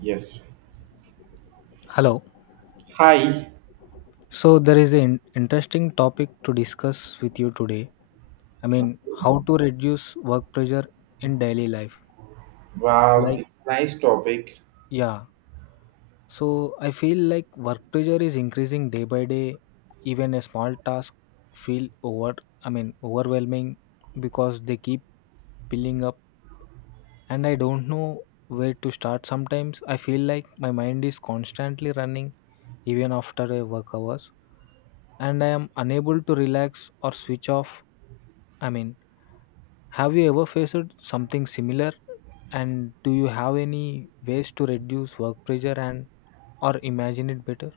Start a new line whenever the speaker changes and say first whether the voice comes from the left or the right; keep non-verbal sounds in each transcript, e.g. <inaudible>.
right: Yes.
left: Hello.
right: Hi.
left: So there is an interesting topic to discuss with you today.
right: Okay.
left: How to reduce work pressure in daily life.
right: Wow,
left: Like,
right: it's a nice topic.
left: yeah. So I feel like work pressure is increasing day by day. Even a small task feel overwhelming because they keep piling up and I don't know where to start sometimes. I feel like my mind is constantly running even after a work hours and I am unable to relax or switch off. I mean, have you ever faced something similar and do you have any ways to reduce work pressure and or imagine it better?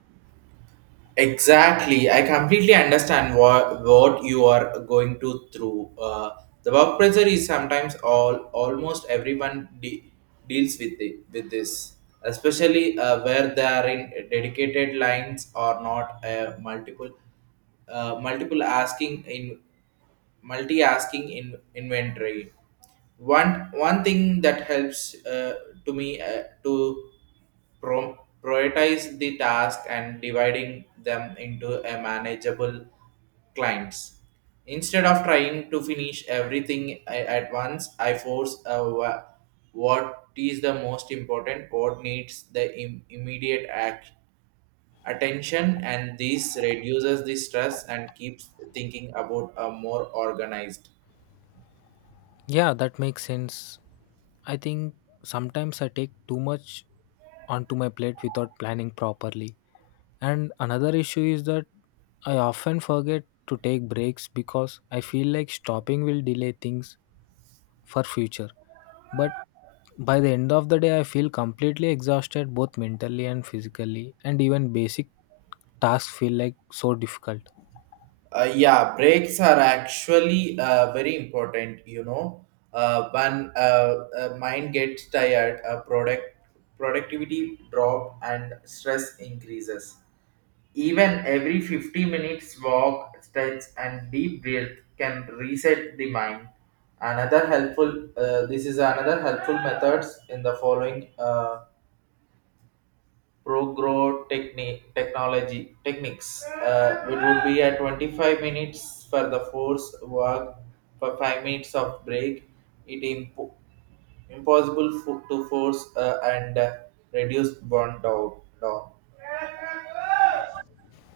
right: Exactly. I completely understand what you are going to through. The work pressure is sometimes all almost everyone deals with it, with this, especially where they are in dedicated lines or not multiple asking in multi-asking in inventory. One thing that helps to me to prioritize the task and dividing them into a manageable clients. Instead of trying to finish everything at once, I force a what is the most important, what needs the immediate act attention, and this reduces the stress and keeps thinking about a more organized
left: Yeah, that makes sense. I think sometimes I take too much onto my plate without planning properly. And another issue is that I often forget to take breaks because I feel like stopping will delay things for future. But by the end of the day, I feel completely exhausted both mentally and physically, and even basic tasks feel like so difficult.
right: yeah, breaks are actually very important. When Mind gets tired, productivity drop and stress increases. Even every 50 minutes walk, stretch and deep breath can reset the mind. Another helpful uh, this is another helpful methods in the following technology techniques. It would be at 25 minutes for the force work, for 5 minutes of break. It impossible to force and reduce burn down.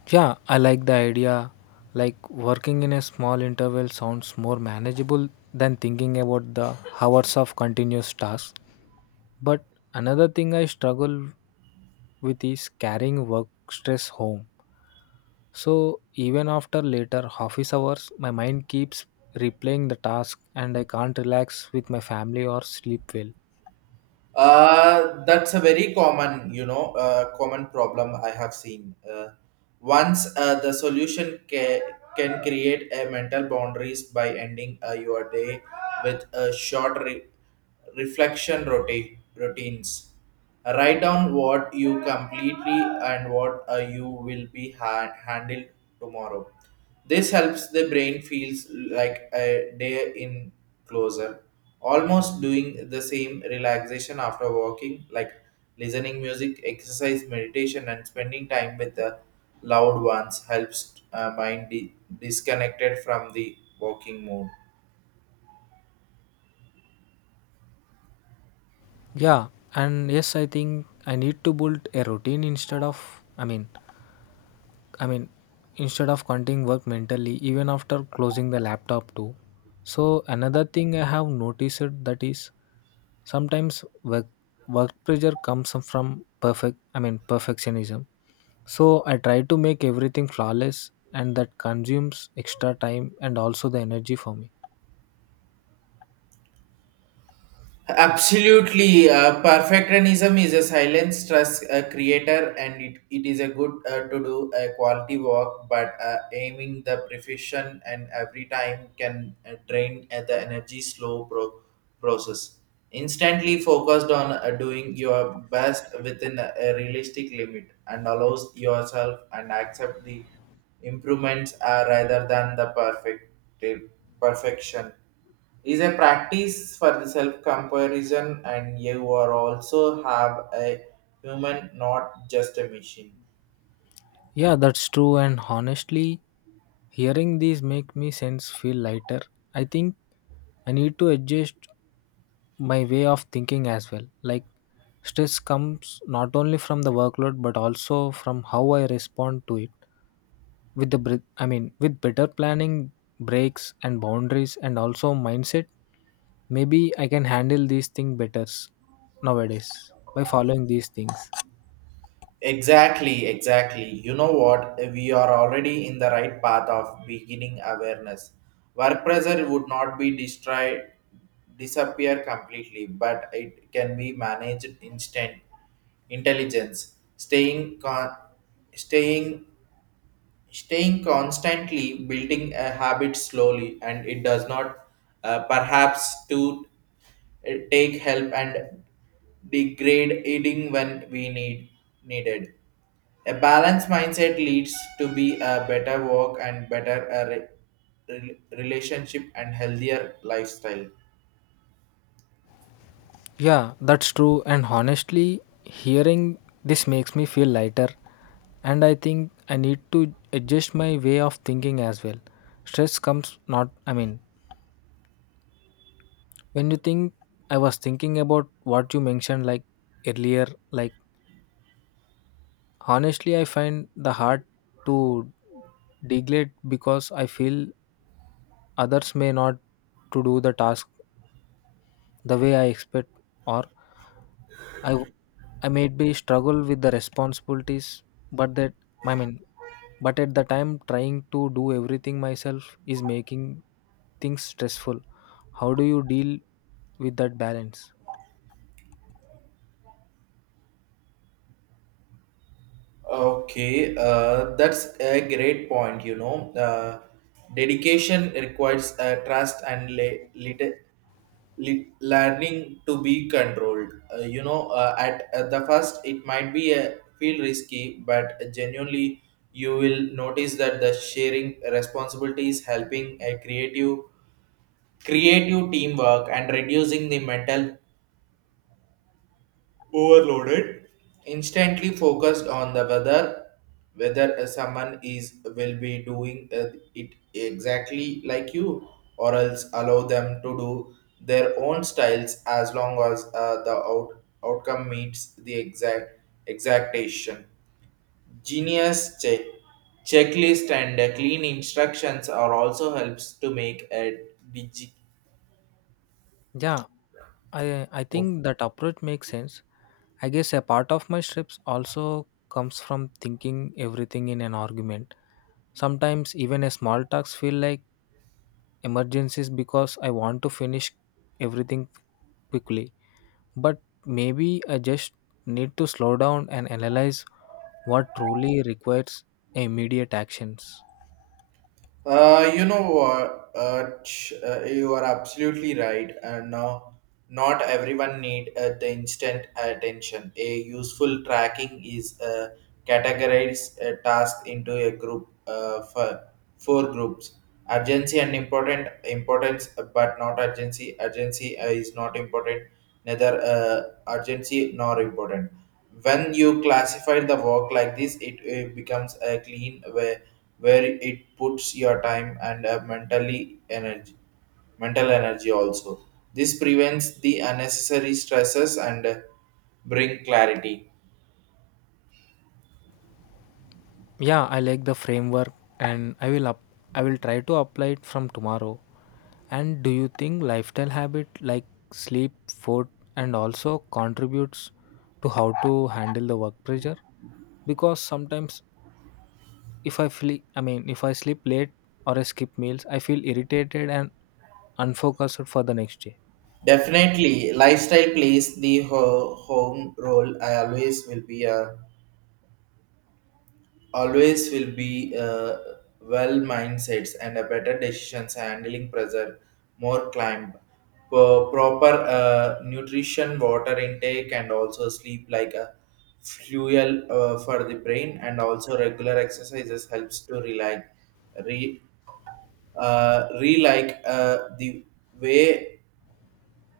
left: Yeah, I like the idea. Like working in a small interval sounds more manageable than thinking about the hours of continuous tasks. But another thing I struggle with is carrying work stress home. So even after later office hours, my mind keeps replaying the task and I can't relax with my family or sleep well.
right: That's a very common problem I have seen. Once the solution can create a mental boundaries by ending your day with a short reflection routines. Write down what you completely and what you will be handled tomorrow. This helps the brain feels like a day in closer, almost doing the same relaxation after walking, like listening music, exercise, meditation, and spending time with the loved ones helps mind disconnected from the walking mode.
left: Yeah, and yes, I think I need to build a routine instead of, I mean, instead of continuing work mentally, even after closing the laptop too. So another thing I have noticed that is sometimes work pressure comes from perfectionism. So I try to make everything flawless and that consumes extra time and also the energy for me.
right: Absolutely. Perfectionism is a silent stress creator, and it is a good to do a quality work, but aiming the perfection and every time can drain at the energy slow process. Instantly focused on doing your best within a realistic limit and allows yourself and accept the improvements rather than the perfection. Is a practice for the self comparison, and you are also have a human, not just a machine.
left: Yeah, that's true and honestly hearing these make me sense feel lighter. I think I need to adjust my way of thinking as well. Like stress comes not only from the workload but also from how I respond to it. With the with better planning, breaks and boundaries and also mindset, maybe I can handle these things better nowadays by following these things.
right: Exactly, you know what, we are already in the right path of beginning awareness. Work pressure would not be destroyed disappear completely, but it can be managed instant intelligence staying staying constantly building a habit slowly, and it does not perhaps to take help and degrade eating when we needed. A balanced mindset leads to be a better work and better relationship and healthier lifestyle.
left: Yeah, that's true and honestly hearing this makes me feel lighter and I think I need to adjust my way of thinking as well. Stress comes not I mean When you think, I was thinking about what you mentioned like earlier. Like honestly, I find the hard to degrade because I feel others may not to do the task the way I expect, or I I may be struggle with the responsibilities. But that I mean, But at the time, trying to do everything myself is making things stressful. How do you deal with that balance?
right: Okay, that's a great point. You know, dedication requires trust and learning to be controlled. You know, at the first it might be a feel risky, but genuinely you will notice that the sharing responsibilities helping a creative teamwork and reducing the mental overloaded. Instantly focused on the weather whether someone is will be doing it exactly like you, or else allow them to do their own styles as long as outcome meets the exactation genius checklist, and clean instructions are also helps to make a digi.
left: Yeah, I think that approach makes sense. I guess a part of my strips also comes from thinking everything in an argument. Sometimes even a small talks feel like emergencies because I want to finish everything quickly. But maybe I just need to slow down and analyze what truly requires immediate actions.
right: You know what? You are absolutely right. And no, not everyone need the instant attention. A useful tracking is categorize a task into a group for four groups. Urgency and important importance, but not urgency. Urgency is not important. Neither urgency nor important. When you classify the work like this, it becomes a clean way where it puts your time and mental energy also. This prevents the unnecessary stresses and bring clarity.
left: Yeah, I like the framework and I will try to apply it from tomorrow. And do you think lifestyle habit like sleep, food and also contributes to how to handle the work pressure? Because sometimes if I feel I mean if I sleep late or I skip meals, I feel irritated and unfocused for the next day.
right: Definitely lifestyle plays the home role. I always will be a Always will be well mindsets and a better decisions handling pressure more climb. Proper nutrition, water intake, and also sleep like a fuel for the brain, and also regular exercises helps to relax re re like the way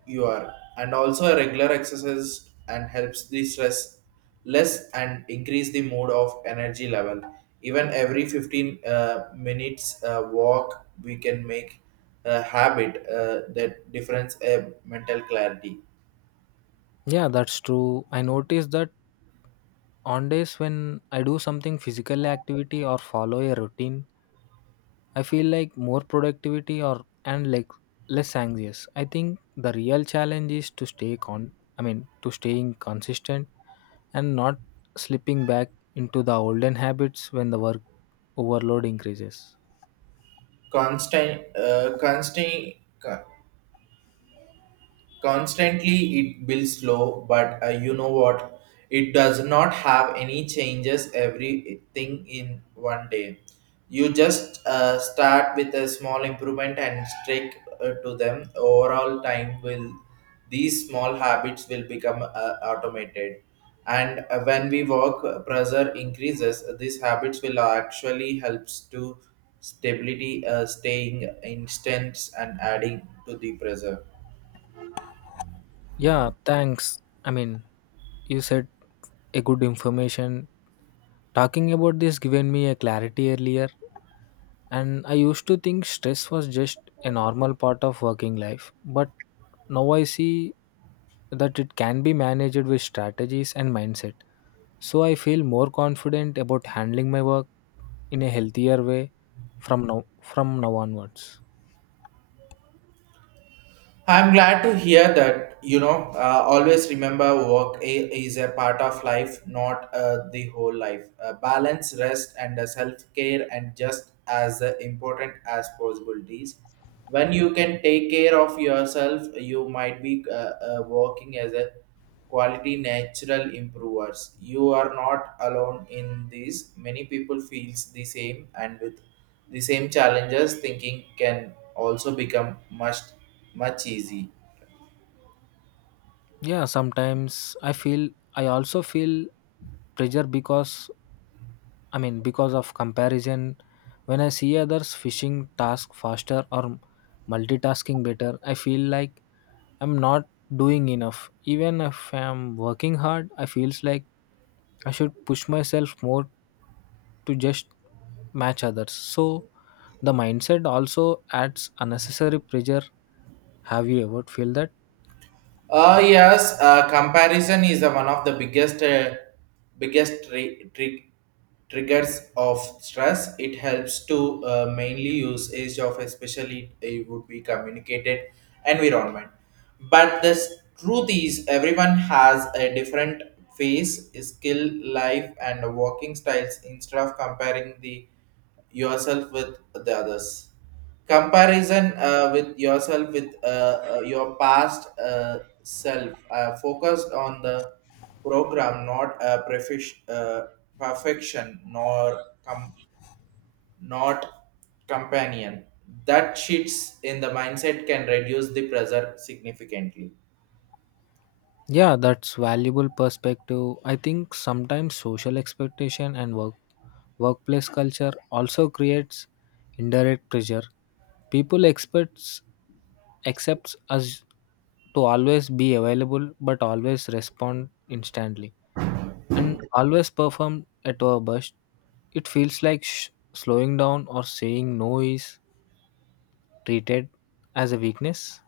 right: you are, and also a regular exercise and helps the stress less and increase the mood of energy level. Even every 15 minutes walk, we can make a habit that difference a mental clarity.
left: Yeah, that's true. I noticed that on days when I do something physical activity or follow a routine I feel like more productivity or and like less anxious. I think the real challenge is to stay con I mean to staying consistent and not slipping back into the olden habits when the work overload increases.
right: constant uh, constant Constantly it builds slow, but you know what, it does not have any changes everything in one day. You just start with a small improvement and stick to them. Overall time will, these small habits will become automated, and when we work pressure increases, these habits will actually helps to stability staying instance and adding to the pressure.
left: Yeah, thanks. I mean, you said a good information. Talking about this given me a clarity earlier. And I used to think stress was just a normal part of working life, but now I see that it can be managed with strategies and mindset. So I feel more confident about handling my work in a healthier way from now onwards.
right: I'm glad to hear that. You know, always remember work is a part of life, not the whole life. Balance, rest, and self care, and just as important as possibilities. When you can take care of yourself, you might be working as a quality natural improvers. You are not alone in this. Many people feels the same, and with the same challenges, thinking can also become much much easy.
left: Yeah, sometimes I also feel pressure because of comparison when I see others finishing task faster or multitasking better, I feel like I'm not doing enough. Even if I'm working hard, I feels like I should push myself more to just match others. So the mindset also adds unnecessary pressure. Have you ever feel that?
right: Yes, comparison is the one of the biggest triggers of stress. It helps to mainly use age of, especially it would be communicated environment. But the truth is, everyone has a different face, skill, life, and working styles. Instead of comparing the yourself with the others, comparison with yourself with your past self focused on the program, not perfection, nor com- not companion. That shifts in the mindset can reduce the pressure significantly.
left: Yeah, that's valuable perspective. I think sometimes social expectation and workplace culture also creates indirect pressure. People expects accepts us to always be available but always respond instantly and always perform at our best. It feels like slowing down or saying no is treated as a weakness.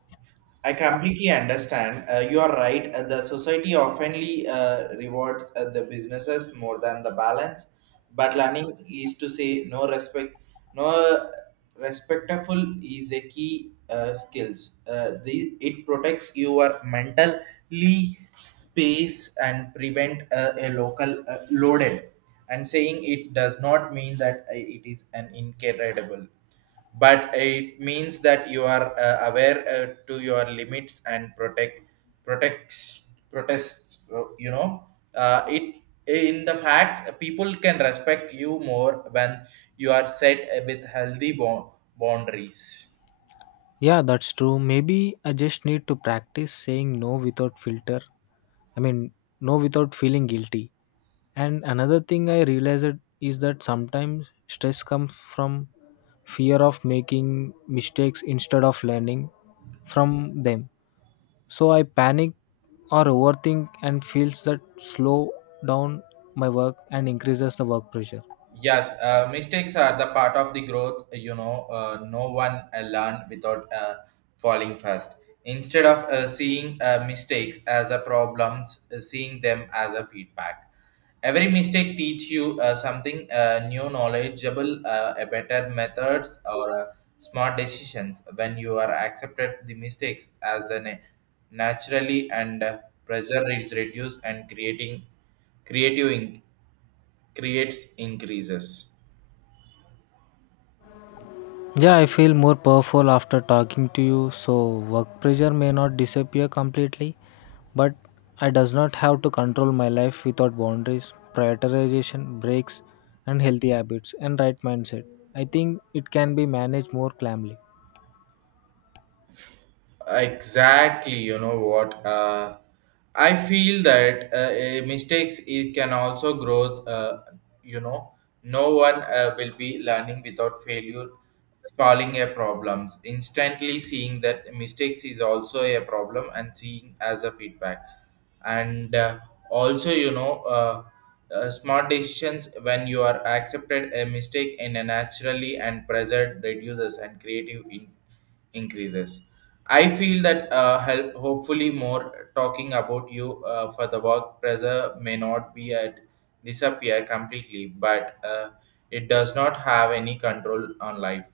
right: I completely understand. You are right. The society oftenly rewards the businesses more than the balance, but learning is to say no respectful is a key skills. It protects your mentally space and prevent a local loaded. And saying it does not mean that it is an incredible, but it means that you are aware to your limits and protect protects protests it, in the fact people can respect you more when you are set with healthy boundaries.
left: Yeah, that's true. Maybe I just need to practice saying no without filter I mean no without feeling guilty. And another thing I realized is that sometimes stress comes from fear of making mistakes instead of learning from them. So I panic or overthink and feels that slow down my work and increases the work pressure.
right: Yes, mistakes are the part of the growth. You know, no one learn without falling first. Instead of seeing mistakes as a problems, seeing them as a feedback. Every mistake teach you something new, knowledgeable, a better methods or smart decisions. When you are accepted the mistakes as a naturally, and pressure is reduced and creative in- creates increases.
left: Yeah, I feel more powerful after talking to you. So work pressure may not disappear completely, but I does not have to control my life without boundaries, prioritization, breaks, and healthy habits and right mindset. I think it can be managed more calmly.
right: Exactly, you know what, I feel that a mistakes it can also grow you know no one will be learning without failure. Solving a problems instantly, seeing that mistakes is also a problem and seeing as a feedback, and also you know smart decisions. When you are accepted a mistake in a naturally, and present reduces and creative in increases. I feel that hopefully more talking about you for the work pressure may not be at disappear completely, but it does not have any control on life.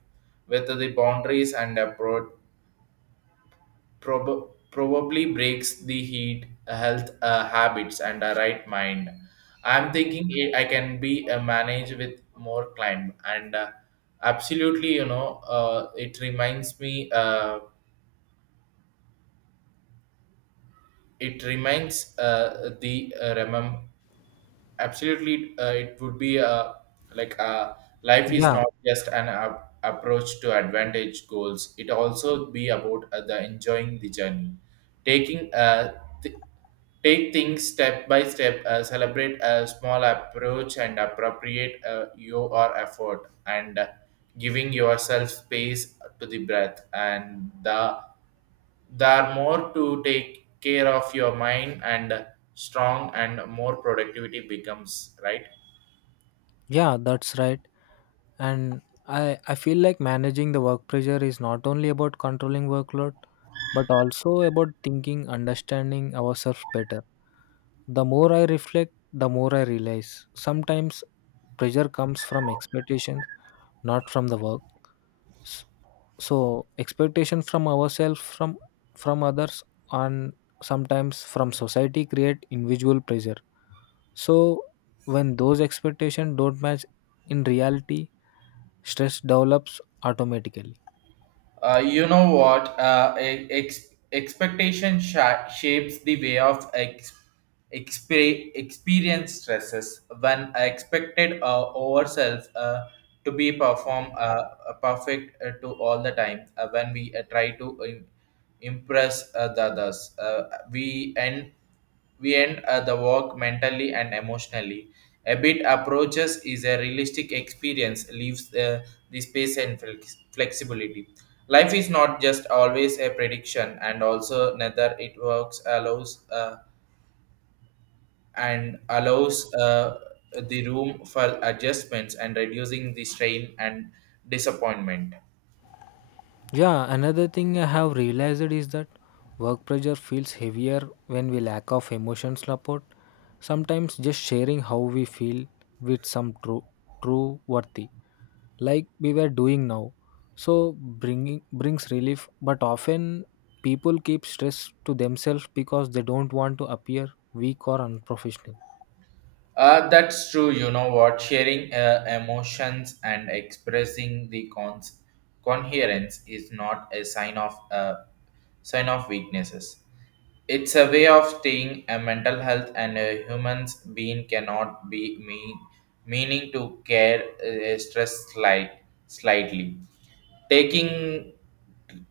right: Whether the boundaries and probably breaks the health habits, and a right mind. I'm thinking I can be managed with more climb, and absolutely, it reminds me. It reminds the remem Absolutely, it would be like life is
left: Yeah,
right: not just an approach to advantage goals, it also be about the enjoying the journey. taking uh, th- Take things step by step, celebrate a small approach and appropriate your effort, and giving yourself space to the breath, and there are more to take care of your mind, and strong and more productivity becomes right.
left: yeah, that's right. And I feel like managing the work pressure is not only about controlling workload, but also about thinking, understanding ourselves better. The more I reflect, the more I realize sometimes pressure comes from expectations, not from the work. S- So expectations from ourselves, from others, and sometimes from society create individual pressure. So when those expectations don't match in reality, stress develops automatically.
right: You know what? Expectation shapes the way of experience stresses. When I expected ourselves to be perform perfect to all the time, when we try to impress the others, we end. we end the work mentally and emotionally. A bit approaches is a realistic experience, leaves the space and flexibility. Life is not just always a prediction, and also neither it works allows the room for adjustments and reducing the strain and disappointment.
left: Yeah, another thing I have realized is that work pressure feels heavier when we lack of emotional support. Sometimes just sharing how we feel with some true worthy, like we were doing now, so bringing brings relief. But often people keep stress to themselves because they don't want to appear weak or unprofessional.
right: That's true. You know what? Sharing emotions and expressing the coherence is not a sign of weaknesses. It's a way of staying a mental health, and a human's being cannot be meaning to care stress slightly. Taking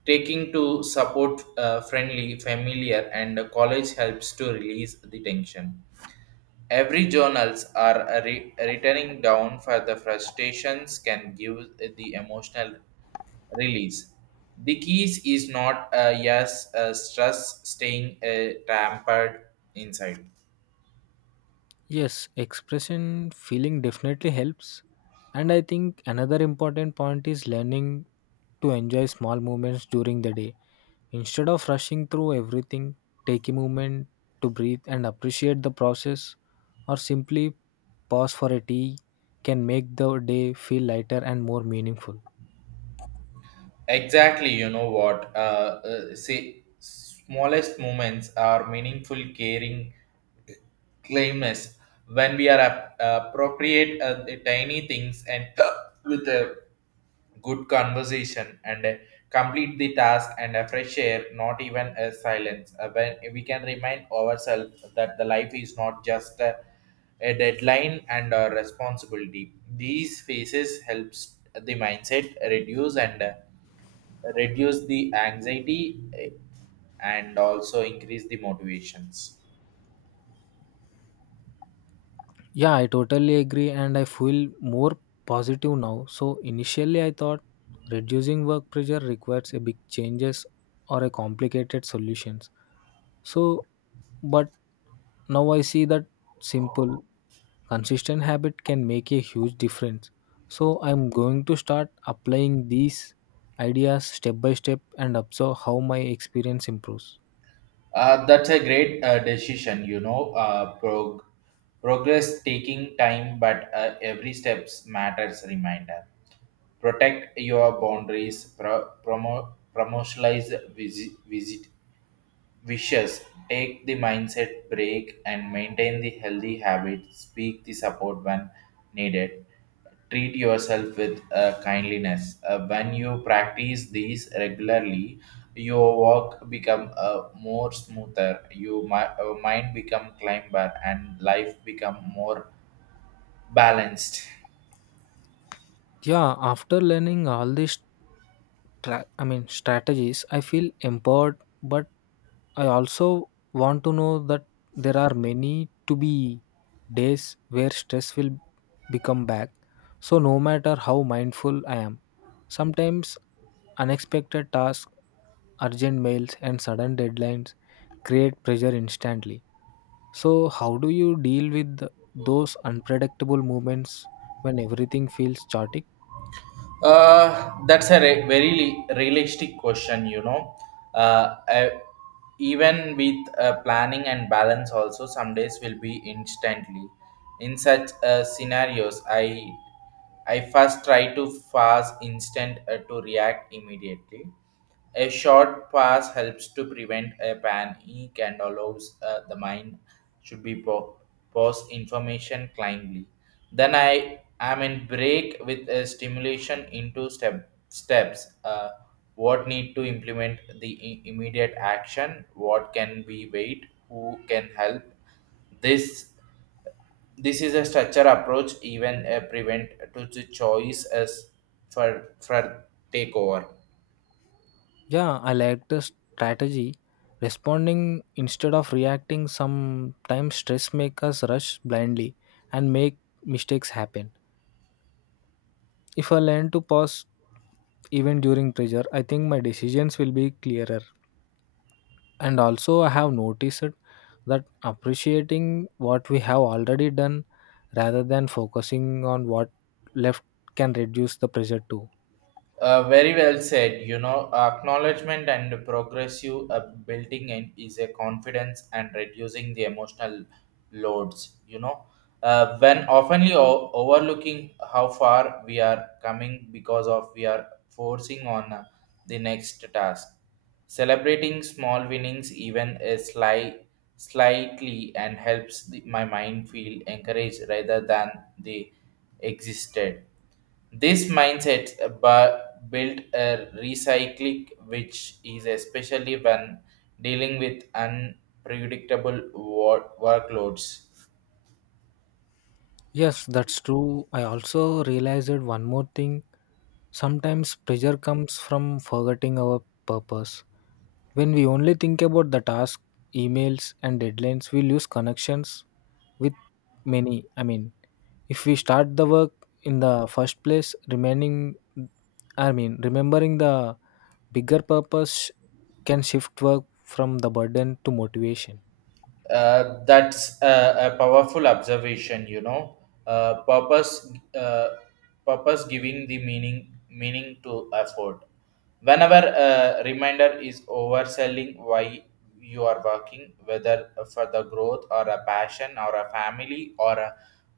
right: taking to support friendly, familiar, and college helps to release the tension. Every journals are a returning down for the frustrations can give the emotional release. The keys is not a yes a stress staying tampered inside.
left: Yes, expression feeling definitely helps. And I think another important point is learning to enjoy small moments during the day. Instead of rushing through everything, take a moment to breathe and appreciate the process, or simply pause for a tea can make the day feel lighter and more meaningful.
right: Exactly, you know what? Say smallest moments are meaningful, caring, claimness when we are appropriate the tiny things and <coughs> <clears throat> with a good conversation and complete the task and a fresh air not even a silence. When we can remind ourselves that the life is not just a deadline and a responsibility, these phases helps the mindset reduce and reduce the anxiety, and also increase the motivations.
left: Yeah, I totally agree, and I feel more positive now. So, initially, I thought reducing work pressure requires a big changes or a complicated solutions. So, but now I see that simple, consistent habit can make a huge difference. So, I'm going to start applying these ideas step by step and observe how my experience improves.
right: That's a great decision, you know. Progress taking time, but every steps matters. Reminder: protect your boundaries. Promotionalize visit. Wishes take the mindset break and maintain the healthy habit. Speak the support when needed. Treat yourself with kindliness. When you practice these regularly, your work become more smoother. Your mind become climber and life become more balanced.
left: Yeah, after learning all these strategies, I feel empowered but I also want to know that there are many to be days where stress will become back. So no matter how mindful I am, sometimes unexpected tasks, urgent mails and sudden deadlines create pressure instantly. So how do you deal with those unpredictable moments when everything feels chaotic?
right: That's a very realistic question, you know. Uh, uh, Even with planning and balance, also some days will be instantly. In such scenarios, I first try to fast instant to react immediately. A short pass helps to prevent a panic and allows the mind should be post information kindly. Then I am in break with a stimulation into steps. What need to implement the immediate action? What can be wait? Who can help? This this is a structure approach even prevent to the choice as for for takeover.
left: Yeah, I like the strategy. Responding instead of reacting sometimes stress make us rush blindly and make mistakes happen. If I learn to pause even during pressure, I think my decisions will be clearer. And also I have noticed that appreciating what we have already done rather than focusing on what left can reduce the pressure too.
right: Very well said. You know, acknowledgement and progressive building in is a confidence and reducing the emotional loads. You know, when oftenly overlooking how far we are coming because of we are forcing on the next task, celebrating small winnings, even a slightly, and helps the, my mind feel encouraged rather than the existed. This mindset built a recycling, which is especially when dealing with unpredictable workloads.
left: Yes, that's true. I also realized one more thing. Sometimes pressure comes from forgetting our purpose. When we only think about the task, emails, and deadlines, we lose connections with many. If we start the work in the first place, remembering the bigger purpose can shift work from the burden to motivation.
right: That's a powerful observation, you know. Uh, purpose, uh, Purpose giving the meaning to effort. Whenever a reminder is overselling why you are working, whether for the growth or a passion or a family or a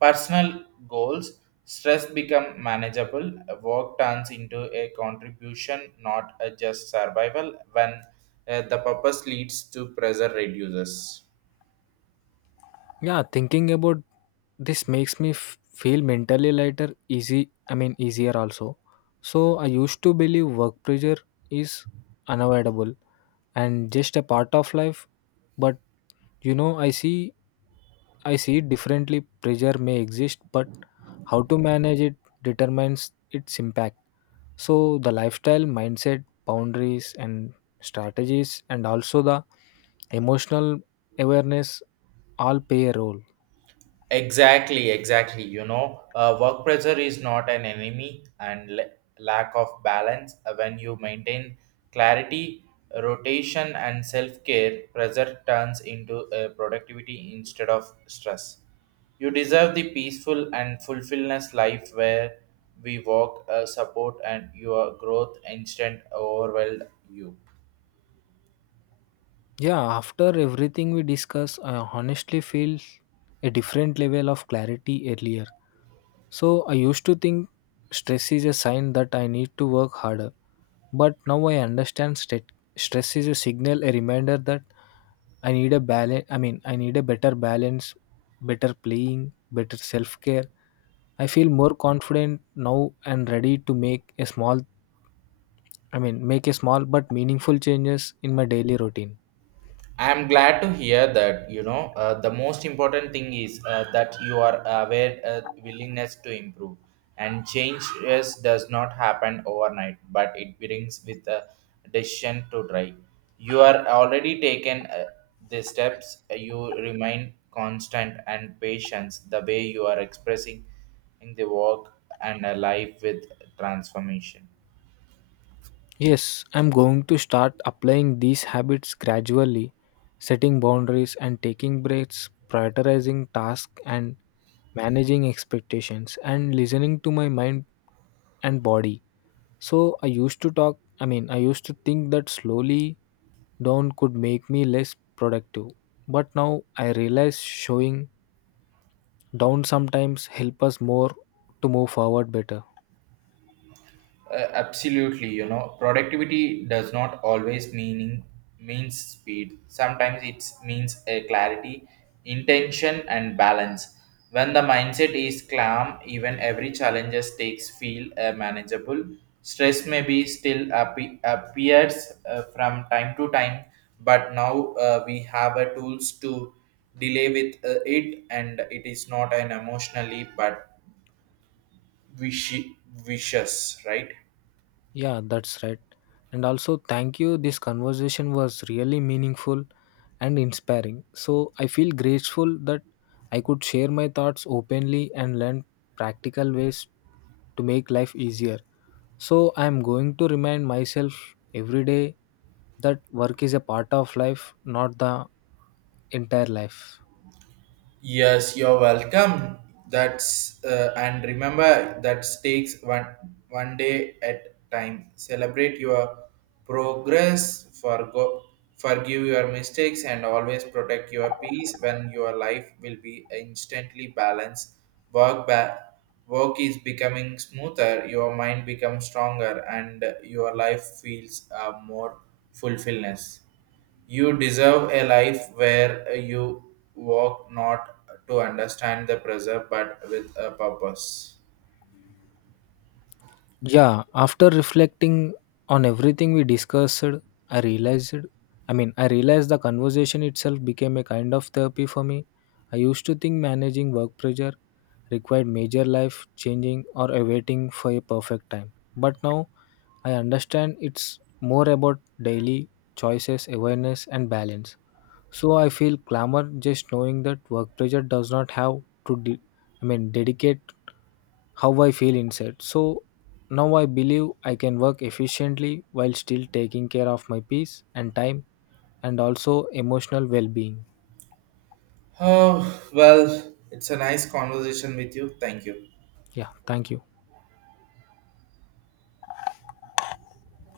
right: personal goals, stress become manageable. Work turns into a contribution, not a just survival when the purpose leads to pressure reduces.
left: Yeah, thinking about this makes me feel mentally lighter, easier also. So, I used to believe work pressure is unavoidable and just a part of life, but you know, I see it differently. Pressure may exist, but how to manage it determines its impact. So, the lifestyle, mindset, boundaries, and strategies, and also the emotional awareness all play a role.
right: Exactly, exactly. You know, work pressure is not an enemy, and lack of balance. When you maintain clarity, rotation, and self care, pressure turns into productivity instead of stress. You deserve the peaceful and fulfillment life where we walk, support, and your growth instant overwhelm you.
left: Yeah, after everything we discuss, I honestly feel a different level of clarity earlier. So I used to think stress is a sign that I need to work harder, but now I understand stress is a signal, a reminder that I need a better balance, better playing, better self-care. I feel more confident now and ready to make a small but meaningful changes in my daily routine.
right: I'm glad to hear that. You know, the most important thing is that you are aware willingness to improve and change. Yes, does not happen overnight, but it brings with a decision to try. You are already taken the steps. You remain constant and patience. The way you are expressing in the work and a life with transformation.
left: Yes, I'm going to start applying these habits gradually, setting boundaries and taking breaks, prioritizing tasks and managing expectations and listening to my mind and body. So I used to think that slowly down could make me less productive. But now I realize showing down sometimes help us more to move forward better.
right: Absolutely, you know, productivity does not always meaning means speed. Sometimes it means a clarity, intention, and balance. When the mindset is calm, even every challenges takes feel manageable. Stress may be still appears from time to time, but now we have a tools to delay with it, and it is not an emotionally but wishy- vicious, right?
left: Yeah, that's right. And also, thank you. This conversation was really meaningful and inspiring. So, I feel grateful that I could share my thoughts openly and learn practical ways to make life easier. So, I am going to remind myself every day that work is a part of life, not the entire life.
right: Yes, you're welcome. That's and remember that takes one day at time. Celebrate your progress, forgive your mistakes, and always protect your peace. When your life will be instantly balanced, work ba- work is becoming smoother. Your mind becomes stronger, and your life feels more fulfillment. You deserve a life where you walk not to understand the pressure but with a purpose. <sighs>
left: Yeah, after reflecting on everything we discussed, I realized, I realized the conversation itself became a kind of therapy for me. I used to think managing work pressure required major life changing or a waiting for a perfect time. But now I understand it's more about daily choices, awareness, and balance. So I feel clamor just knowing that work pressure does not have to, dedicate how I feel inside. So now I believe I can work efficiently while still taking care of my peace and time and also emotional well being.
right: Oh, well, it's a nice conversation with you. Thank you.
left: Yeah, thank you.